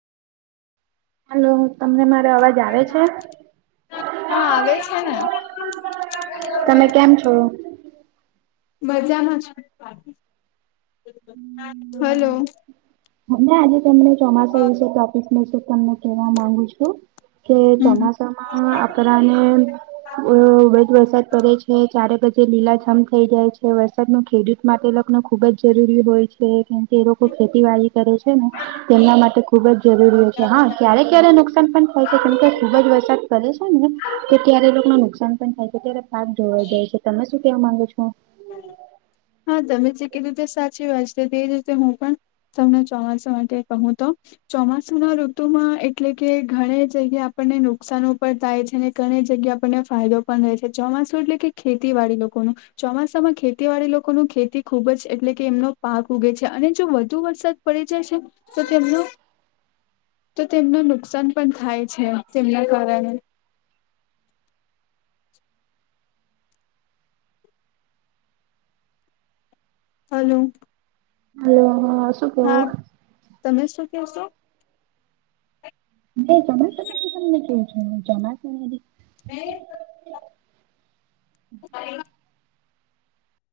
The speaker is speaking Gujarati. હેલો તમને મારો અવાજ આવે છે. હા આવે છેને. તમે કેમ છો? મજામાં હેલો હુ આજે તમને ચોમાસા વિશે ટોપિક વિશે તમને કહેવા માંગુ છુ. કે હમ. ચોમાસામાં આપણને વરસાદ પડે છે ચારે બજે લીલા છમ થઈ જાય છે વરસાદ ન ખેડૂત માટે લોકો ને ખુબ જ જરૂરી હોય છે. કેમ કે એ લોકો ખેતીવાડી કરે છેને તેમના માટે ખુબ જ જરૂરી છે હા ક્યારેક ક્યારેક નુકસાન પણ થાય છે કેમ કે ખુબ જ વરસાદ પડે છેને તો ત્યારે લોકોને નુકસાન પણ થાય છે ત્યારે પાક ધોવાઈ જાય છે તમે શું કેવા માંગો છો? હા તમે જે કે રીતે સાચી વાત છે તે જ રીતે હું પણ સૌને ચોમાસા માટે કહું તો ચોમાસુ ના ઋતુમાં એટલે કે ઘણી જગ્યા આપણને નુકસાન પણ થાય છેને ઘણી જગ્યા આપણને ફાયદો પણ રહે છે. ચોમાસું એટલે કે ખેતીવાડી લોકો નુ ચોમાસામાં ખેતીવાડી લોકો ની ખેતી ખુબ જ એટલે કે એમનો પાક ઉગે છે અને જો વધુ વરસાદ પડી જાયશે તો તેમ નો તો તેમનું નુકસાન પણ થાય છે. તેમના કારણે હેલો હ હા શું કેવો હા, તમે શું ક્યોછો? ન જમા સામને ક છ જમા શ